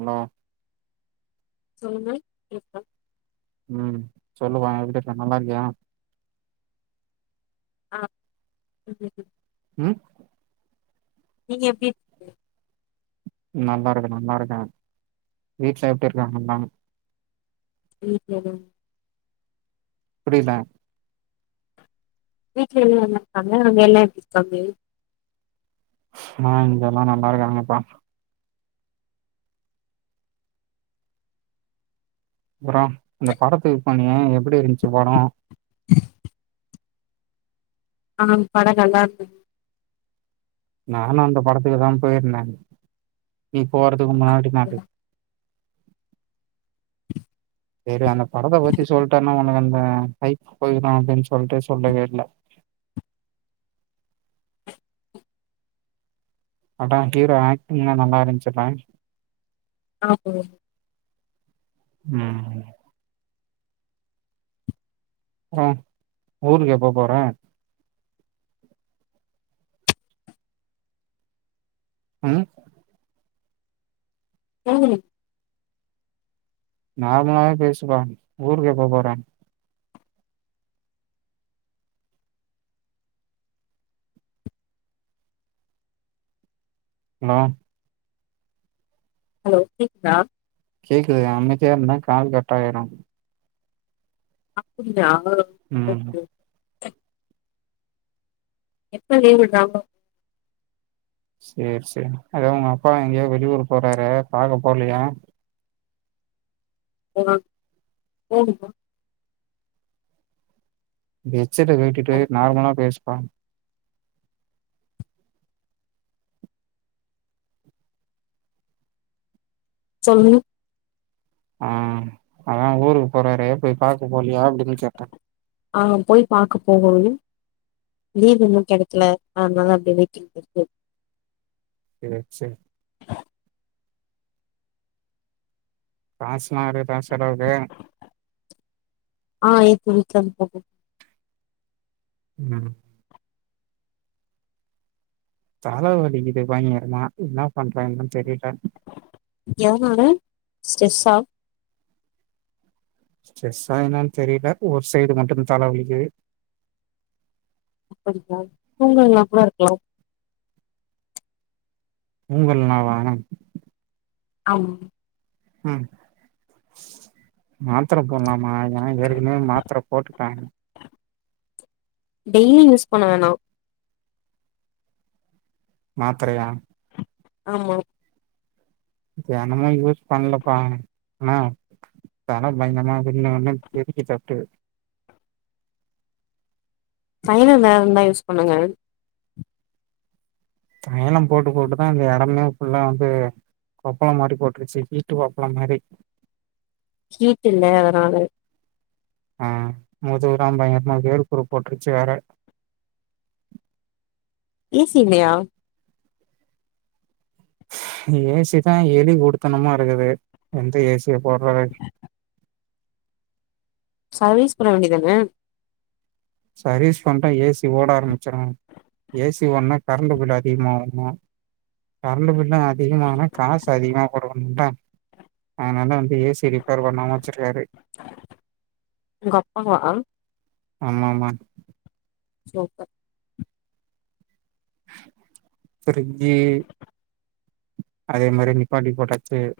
Hello சொல்லுங்க இருக்க ம் சொல்லுமா எப்டி இருக்க நல்லா இருக்கியா ஆ ம் ம் ம் ம் நீங்க எப்டி இருக் நல்லா இருக்கே நல்லா இருக்கே வீட்ல எப்டி இருக்காங்க எல்லா வீட்லதா புரியில வீட்ல எல்லா நல்லா இருக்காங்க அங்க எல்லா எப்டிர்க்காங்க ஆ இங்கெல்லா நல்லா இருக்காங்கப்பா அப்புறோ அந்த படத்துக்கு போனியே எப்டி இருந்ச்சு படொ ஆனா பட நல்லா இர்ந்துது நானு அந்த படத்துக்கு தா போயிருந்தேன் நீ போறதுக்கு முன்னாடி நாட்டு சேரி அந்த படத்த பத்தி சொல்ட்டன்னா உனக்கு அந்த ஹைக் போயிடுமே அப்டின் சொல்ட்டு சொல்லவே இல்ல படொ ஹீரோ ஆக்டிங்லா நல்லா இருஞ்சுல ஆ ப்ரோ ம் அப்றோ ஊருக்கு எப்ப போற ம் போகணும் நார்மலாவே பேசுப்பா ஊருக்கு எப்ப போற ஹலோ ஹலோ கேக்தா கேக்குதுகா அமைதியா இருந்தா கால் கட்டாயிரும் அப்புடியா ம் எப்ப லீவ் விட்றாங்கோ சேரி சேரி அதா உங்க அப்பா எங்கயோ வெளியூர் போறாரே பாக்க போலயா ஓ ஹா போகுணும் பா கெட்செட்ட கழடிட்டு டைம் நார்மலா பேசு பா சொல்லு ஆ அதா ஊருக்கு போறாரு போய் பாக்க போலையா அப்டின்னு கேட்ட ஆ போய் பாக்கப் போகோனு லீவ்வு இன்னும் கெடைக்ல அதனால அப்டியே வெய்டிங்ல இருக்கு சேர் சேர் காஸ்லா இருக்குதா செலவுக்கு ஆ இருக்கு வீட்ல குடுத்தாங்க ம் தல வலிக்குது பயங்கரமா என்ன பண்றாங்கனு தா தெரியில எதனால ஸ்ட்ரெஸ்ஸா ஸ்ட்ரேஸ்ஸா என்னான்னு தெரில ஒரு சைடு மட்டும் தல வலிக்குது அப்டியா தூங்களினாக் கூட இருக்கலாம் தூங்கலனாவ ஆமா ம் மாத்திர போடலாமா நா ஏற்கனவே மாத்தர போட்டுட்ட டெய்லி யூஸ் பண்ண வேணா மாத்தரையா ஆமா தெனமும் யூஸ் பண்லப்பா நா தல பயங்கரமா வின்னு வின்னு தெரிக்குது பயங்கரமா தைய்ல எதாவது இருந்தா யூஸ் பண்ணுங்க தைய்லோ போட்டு போட்டுதா இந்த எடமே புள்ளா வந்து கொப்பளம் மாரி போட்டுருச்சு ஹீட்டு கொப்பளம் மேரி ஹீட்டில்ல அதனால ம் முதுகு பூர பயங்கரமா வேர்குரு போட்டுருச்சு வேற ஏசி இல்லயா ஏசி தான் எலி குடுத்தனமா இருக்குது வந்து ஏசிய போட்ற வேண்டியது சர்வீஸ் பண்ண வேண்டியது தானே சர்வீஸ் பண்ணா ஏசி ஓட ஆரம்பிச்சிடும் ஏசி ஓடுனா கரண்டு பில் அதிகமாகும் கரண்டு பில்லும் அதிகமான காசு அதிகமா குடுக்கணுதா அதனால வந்து ஏசியா ரிப்பேர் பண்ணாம வச்சிருக்காரு உங்க அப்பா வா ஆமாம்மா சூப்பர் பிரிஜி அதே மாரி நிப்பாட்டி போட்டாச்சு சேர்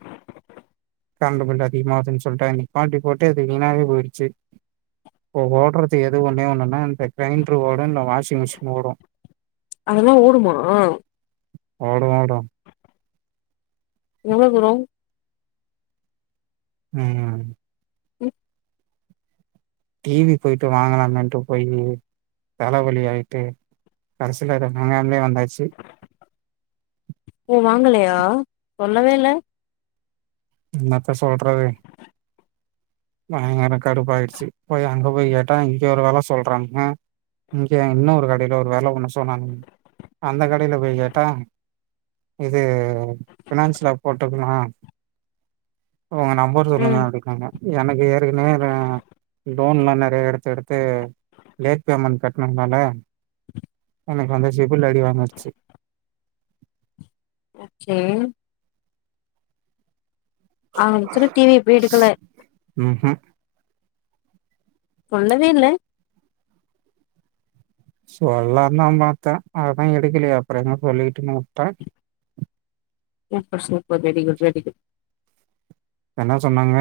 கரண்ட்டு பில் அதிகமாதுன்னு சொல்லிட்டு நிப்பாட்டி போட்டு அது வீணாவே போய்ருச்சு ஓ ஓடுறது எது ஒன்னே ஒன்னுன்னா இந்த கிரைண்டர் ஓடும் இந்த வாஷிங் மிஷின் ஓடோ அதெல்லாம் ஓடுமா ஓடு ஓடும் எவ்ளோ தூரோம் ம் இப் டிவி போய்ட்டு வாங்கலாமின்ட்டு போய் தலவலி ஆய்ட்டு கடசில உண்மையாலுமே வந்தாச்சு ஓ வாங்கலையா சொல்லவே இல்ல என்னத்த சொல்றது பயங்கர கடுப்பு ஆயிடுச்சு போய் அங்க போய் கேட்டா இங்க ஒரு வெல சொல்றாங்க இங்க இன்னொரு கடையில ஒரு வேல ஒன்னு சொன்னானுங்க அந்த கடையில போய் கேட்டா இது ஃபினான்சல போட்டோம்னா உங்க நம்பர் சொல்லுங்க ம் அப்டின்நாங்க எனக்கு ஏற்கனவே வெ லோன்லா நெறையா எடுத்து எடுத்து லேட் பேமென்ட் கட்டனதுனால எனக்கு வந்து சிபில் அடி வாங்கிடுச்சு சேரி அவனுங்க சொன்ன டிவிய போயி எடுக்கல ம் ஹிம் சொல்லவே இல்ல சொல்லாந்தா பாத்த அதா எடுக்கலையே அப்புறோ எங்க போய் சொல்லிட்டுனு உட்டன் சூப்பர் சூப்பர் வெரிகுட் வெரிகுட் என்ன சொன்னாங்க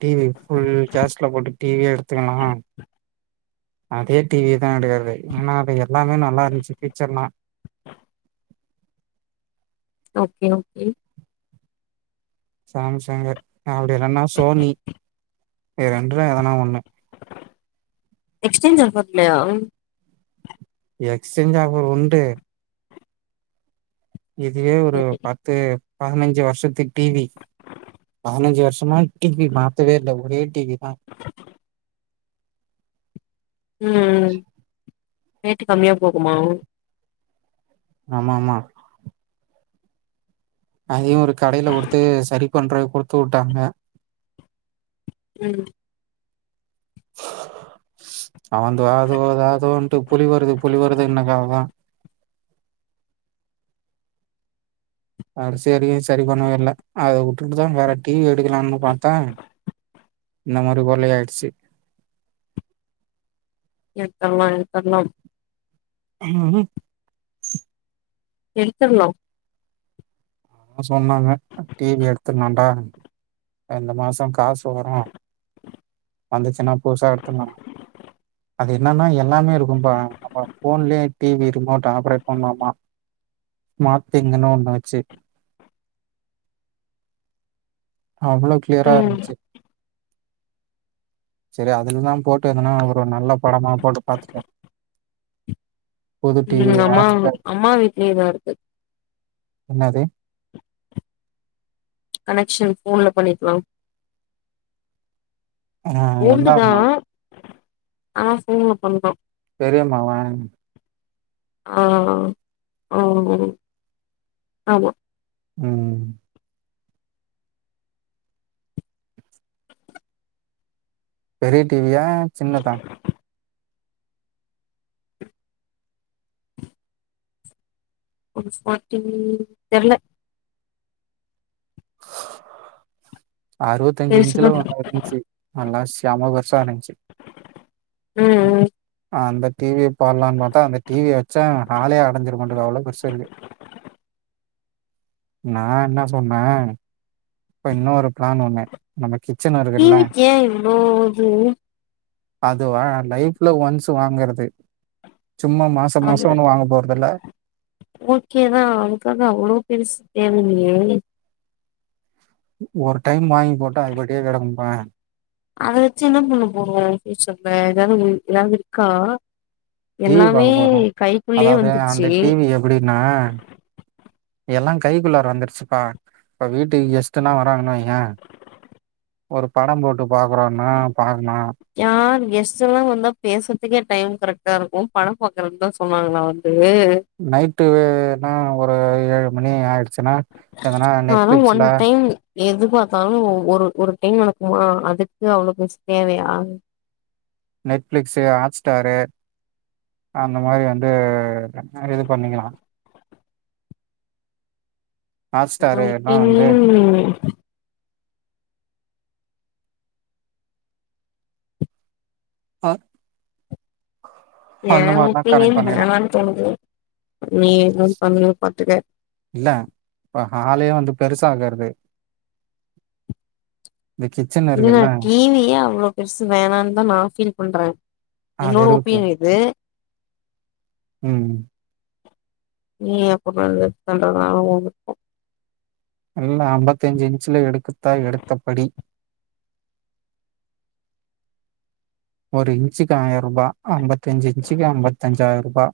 டி வி ஃபுல் கேஷ்ல போட்டு டிவியே எடுத்துக்கலாம் அதே டிவிதா எடுக்கறது ஏன்னா அது எல்லாமே நல்லாருந்துச்சு பீச்சர்லா ஓகே ஓகே சம்சங்கு அப்டி இல்லனா சோனி இந்த ரெண்டுல எதனா ஒண்ணு எக்ஸ்சேஞ்ச் ஆஃபர் இல்லையா எக்ஸ்சேஞ்ச் ஆஃபர் உண்டு இதுவே ஒரு சரி பத்து பதினஞ்சு வருஷத்து டிவி பதினஞ்சு வருஷமா டி வி மாத்தவே இல்ல ஒரே டிவி தா ம் ம் ரேட்டு கம்மியா போகுமா ஆமாமா அதையு ஒரு கடைல குடுத்து சரி பண்றதுக்கு குடுத்து உட்டாங்க ம் அவந்து அதுவ அது வன்ட்டு புலி வருது புலி வருதுன்னா க தாதன் ஆ செரியு செரி பண்ணவே இல்ல அத உட்டுட்டுதா வேற டி வி எடுக்கலான்னு பாத்தா இந்த மாரி பொறளயா ஆய்டுச்சி எடுத்தர்லா‌ம எடுத்தர்லாம் ம் எடுத்தர்லா சொன்னாங்க டிவி எடுத்துத்தலான்டா இந்த மாசோ காசு வரு வந்துச்சுன்னா புதுசா எடுத்துர்லா அது என்னன்னா எல்லாமே இருக்கும்ப்பா நம்ம போன்லேயே டி வி ரிமோட் ஆப்ரேட் பண்லாமா மாத்து எங்கனா ஒண்ண வெச்சு அவ்ளோ க்ளியரா ம் இருஞ்ச்சு செரி அதுலதா போட்டு எதனா ஒரு நல்ல படமா போட்டு பாத்துட்டு ம் அம்மா வாங்கிட்ட அம்மா வீட்லயே தா இருக்கு என்னது கனெக்ஷன் ஃபோன்ல பண்ணிக்லாம் அ ஓல்டு தா என்னாம்மா ஆ ஃபோன்ல பண்லா பெரியம்மா வா ஆ ஓ ஆமா ம் பெரிய டி வி யா சின்னதா ஒரு ஸ்மாட் டி வி தெர்ல அறுவத்தஞ்சி பெருசுதா இஞ்ச்ல ஒன்னு இருந்துச்சு நல்லா செம பெருசா இருந்துச்சு ம் அந்த டி வி ய போட்லானு பாத்தா அந்த டிவிய வெச்சா ஹாலே அடஞ்சிரு [unintelligible] அவளோ பெருசா இருக்கு நா என்ன சொன்ன இப்ப இன்னொரு ப்ளன் ஒண்ணு நம்ம கிச்சன் வர டிவி க்கு ஏ இவ்ளோ இது அதுவா லைஃப்ல ஒன்ஸ் வாங்கிறது சும்மா மாச அது மாசோ ஒன்னு வாங்க போறத இல்ல ஓகேதா அவனக்காக அவ்ளோ பெருசு தேவ இல்லயே ஒரு டைம் வாங்கி போட்டா அதுபட்டியே கெடக்குப்பா அத வச்சு என்ன பண்ண போறோ பியூட்சர்ல ஏதாவது ஏதாவது இருக்கா டிவி எல்லாமே பாக்க போறோ கைக்குள்ளயே அதாவது அந்த வந்துருச்சு டிவி எப்டின்னா எல்லா கைகுள்ளாற வந்துருச்சுப்பா இப்ப வீட்டுக்கு கெஸ்ட் எல்லா வராங்கன்னு வையே ஒரு படோ போட்டு பாக்குறோனா பாக்லா யார் கெஸ்ட் எல்லா வந்தா பேசுறதுக்கே டைம் கரெக்டா இருக்கு படோ பாக்கரத்துக்கு தா சொன்னாங்களா ஏ நைட்டு வேனா ஒரு ஏழு மணி ஆயிடுச்சுன்னா எதனா ஆனா ஒன் நெட்பிலிக்ஸ்ல டைம் எது பாத்தாலு ஒரு ஒரு டைம் நடக்குமா அதுக்கு அவ்ளோ பெருசு தேவையா நெட்பிலிக்ஸ் ஹாட்ஸ்டாரு அந்த மாரி வந்து நெறயாது பண்ணிக்கலா ஹாட்ஸ்டாரு எல்லா வந்து ம் அ அந்த ஏன் மாரிலா கனெக்ட் ஒப்பினியன் பண்ணிக்கலா வேனான்னு தோனுது நீ என்ன பண்ணுவியோ பாத்துக்க இல்ல இப்ப ஹாலே வந்து பெருசாக்கறது இந்த கிச்சன் இல்ல இருக்குல்ல டிவியே அவ்ளோ பெருசு வேணான் தா நா ஃபீல் பண்றே அது என்னோட இருக்கு ஒபீனியன் இது ம் நீ எப்போ புகழ்ந்து பண்றதுனா ஓ விருப்போ எல்லா அம்பத்தஞ்சு இன்ச்சுல எடுக்குத்தா எடுத்த படி ஒரு இன்சுக்கு ஆயர்ருபா அம்பத்தஞ்சு இன்சுக்கு அம்பத்தஞ்சாயருபா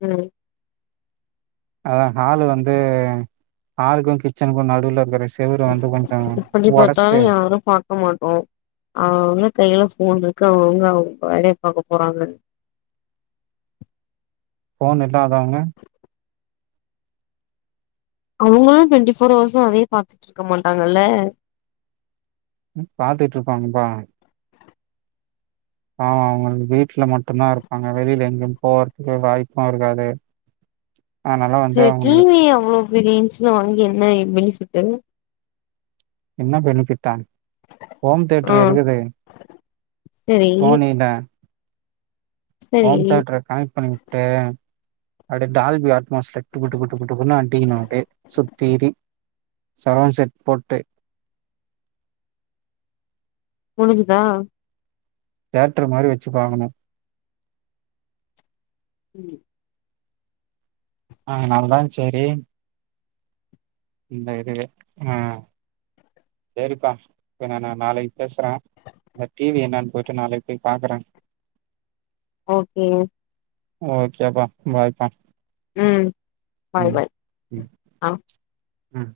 ம் அதா ஹாலு வந்து ஹாலுக்கு கிச்சனுக்கு நடுல இருக்கஸ் செவுர வந்து கொஞ்சோ ஒடஸ்ட்டு பக்க மாட்டோ அவங்கவங்க கையில ஃபோன்ருக்கு அவங்கவுங்க அவங்க வேலைய பாக்க போறாங்க ஃபோன் இல்லாதவங்க அவங்களு டொண்ட்டிஃபோர் ஹவர்ஸும் அதேயே பாத்துட்ருக்க மாட்டாங்கல்ல பாத்துட்ருப்பாங்கப்பா ஆமா அவங்க வீட்ல மட்டுதா இருப்பாங்க வெளில எங்கயு போவறதுக்கே வாய்ப்புருக்காது செரி டீவி அவ்ளோ பெரிய இஞ்ச்சுல வாங்கி என்ன பெனிஃபிட்டு என்ன பெனிஃபிட்டா ஹோம் ஆ தேட்டர்ரு இருக்குது சரி சோனில சரி ஹோம் தேட்ர கனெக்ட் பண்ணிவுட்டு அப்டியே டால்பி அட்மோஸ்ல டுபு டுபு டுபு டுபுன்னு அடிக்கனு ஓகே சுத்தி சவன்ட் செட் போட்டு முடிஞ்சுதா தேட்டர் மாரி வச்சு பாங்கணு [unintelligible] அதனால தா சேரி இந்த இதுவே அ சேரிப்பா இப்ப நா நாளைக்கு பேசுறே இந்த டி வி என்னான்னு போயிட்டு நாளைக்கு போய் பாக்குறே ஓகே ஓகேப்பா பாய்பா ம் பாய் பாய் ம் ஆ. ம்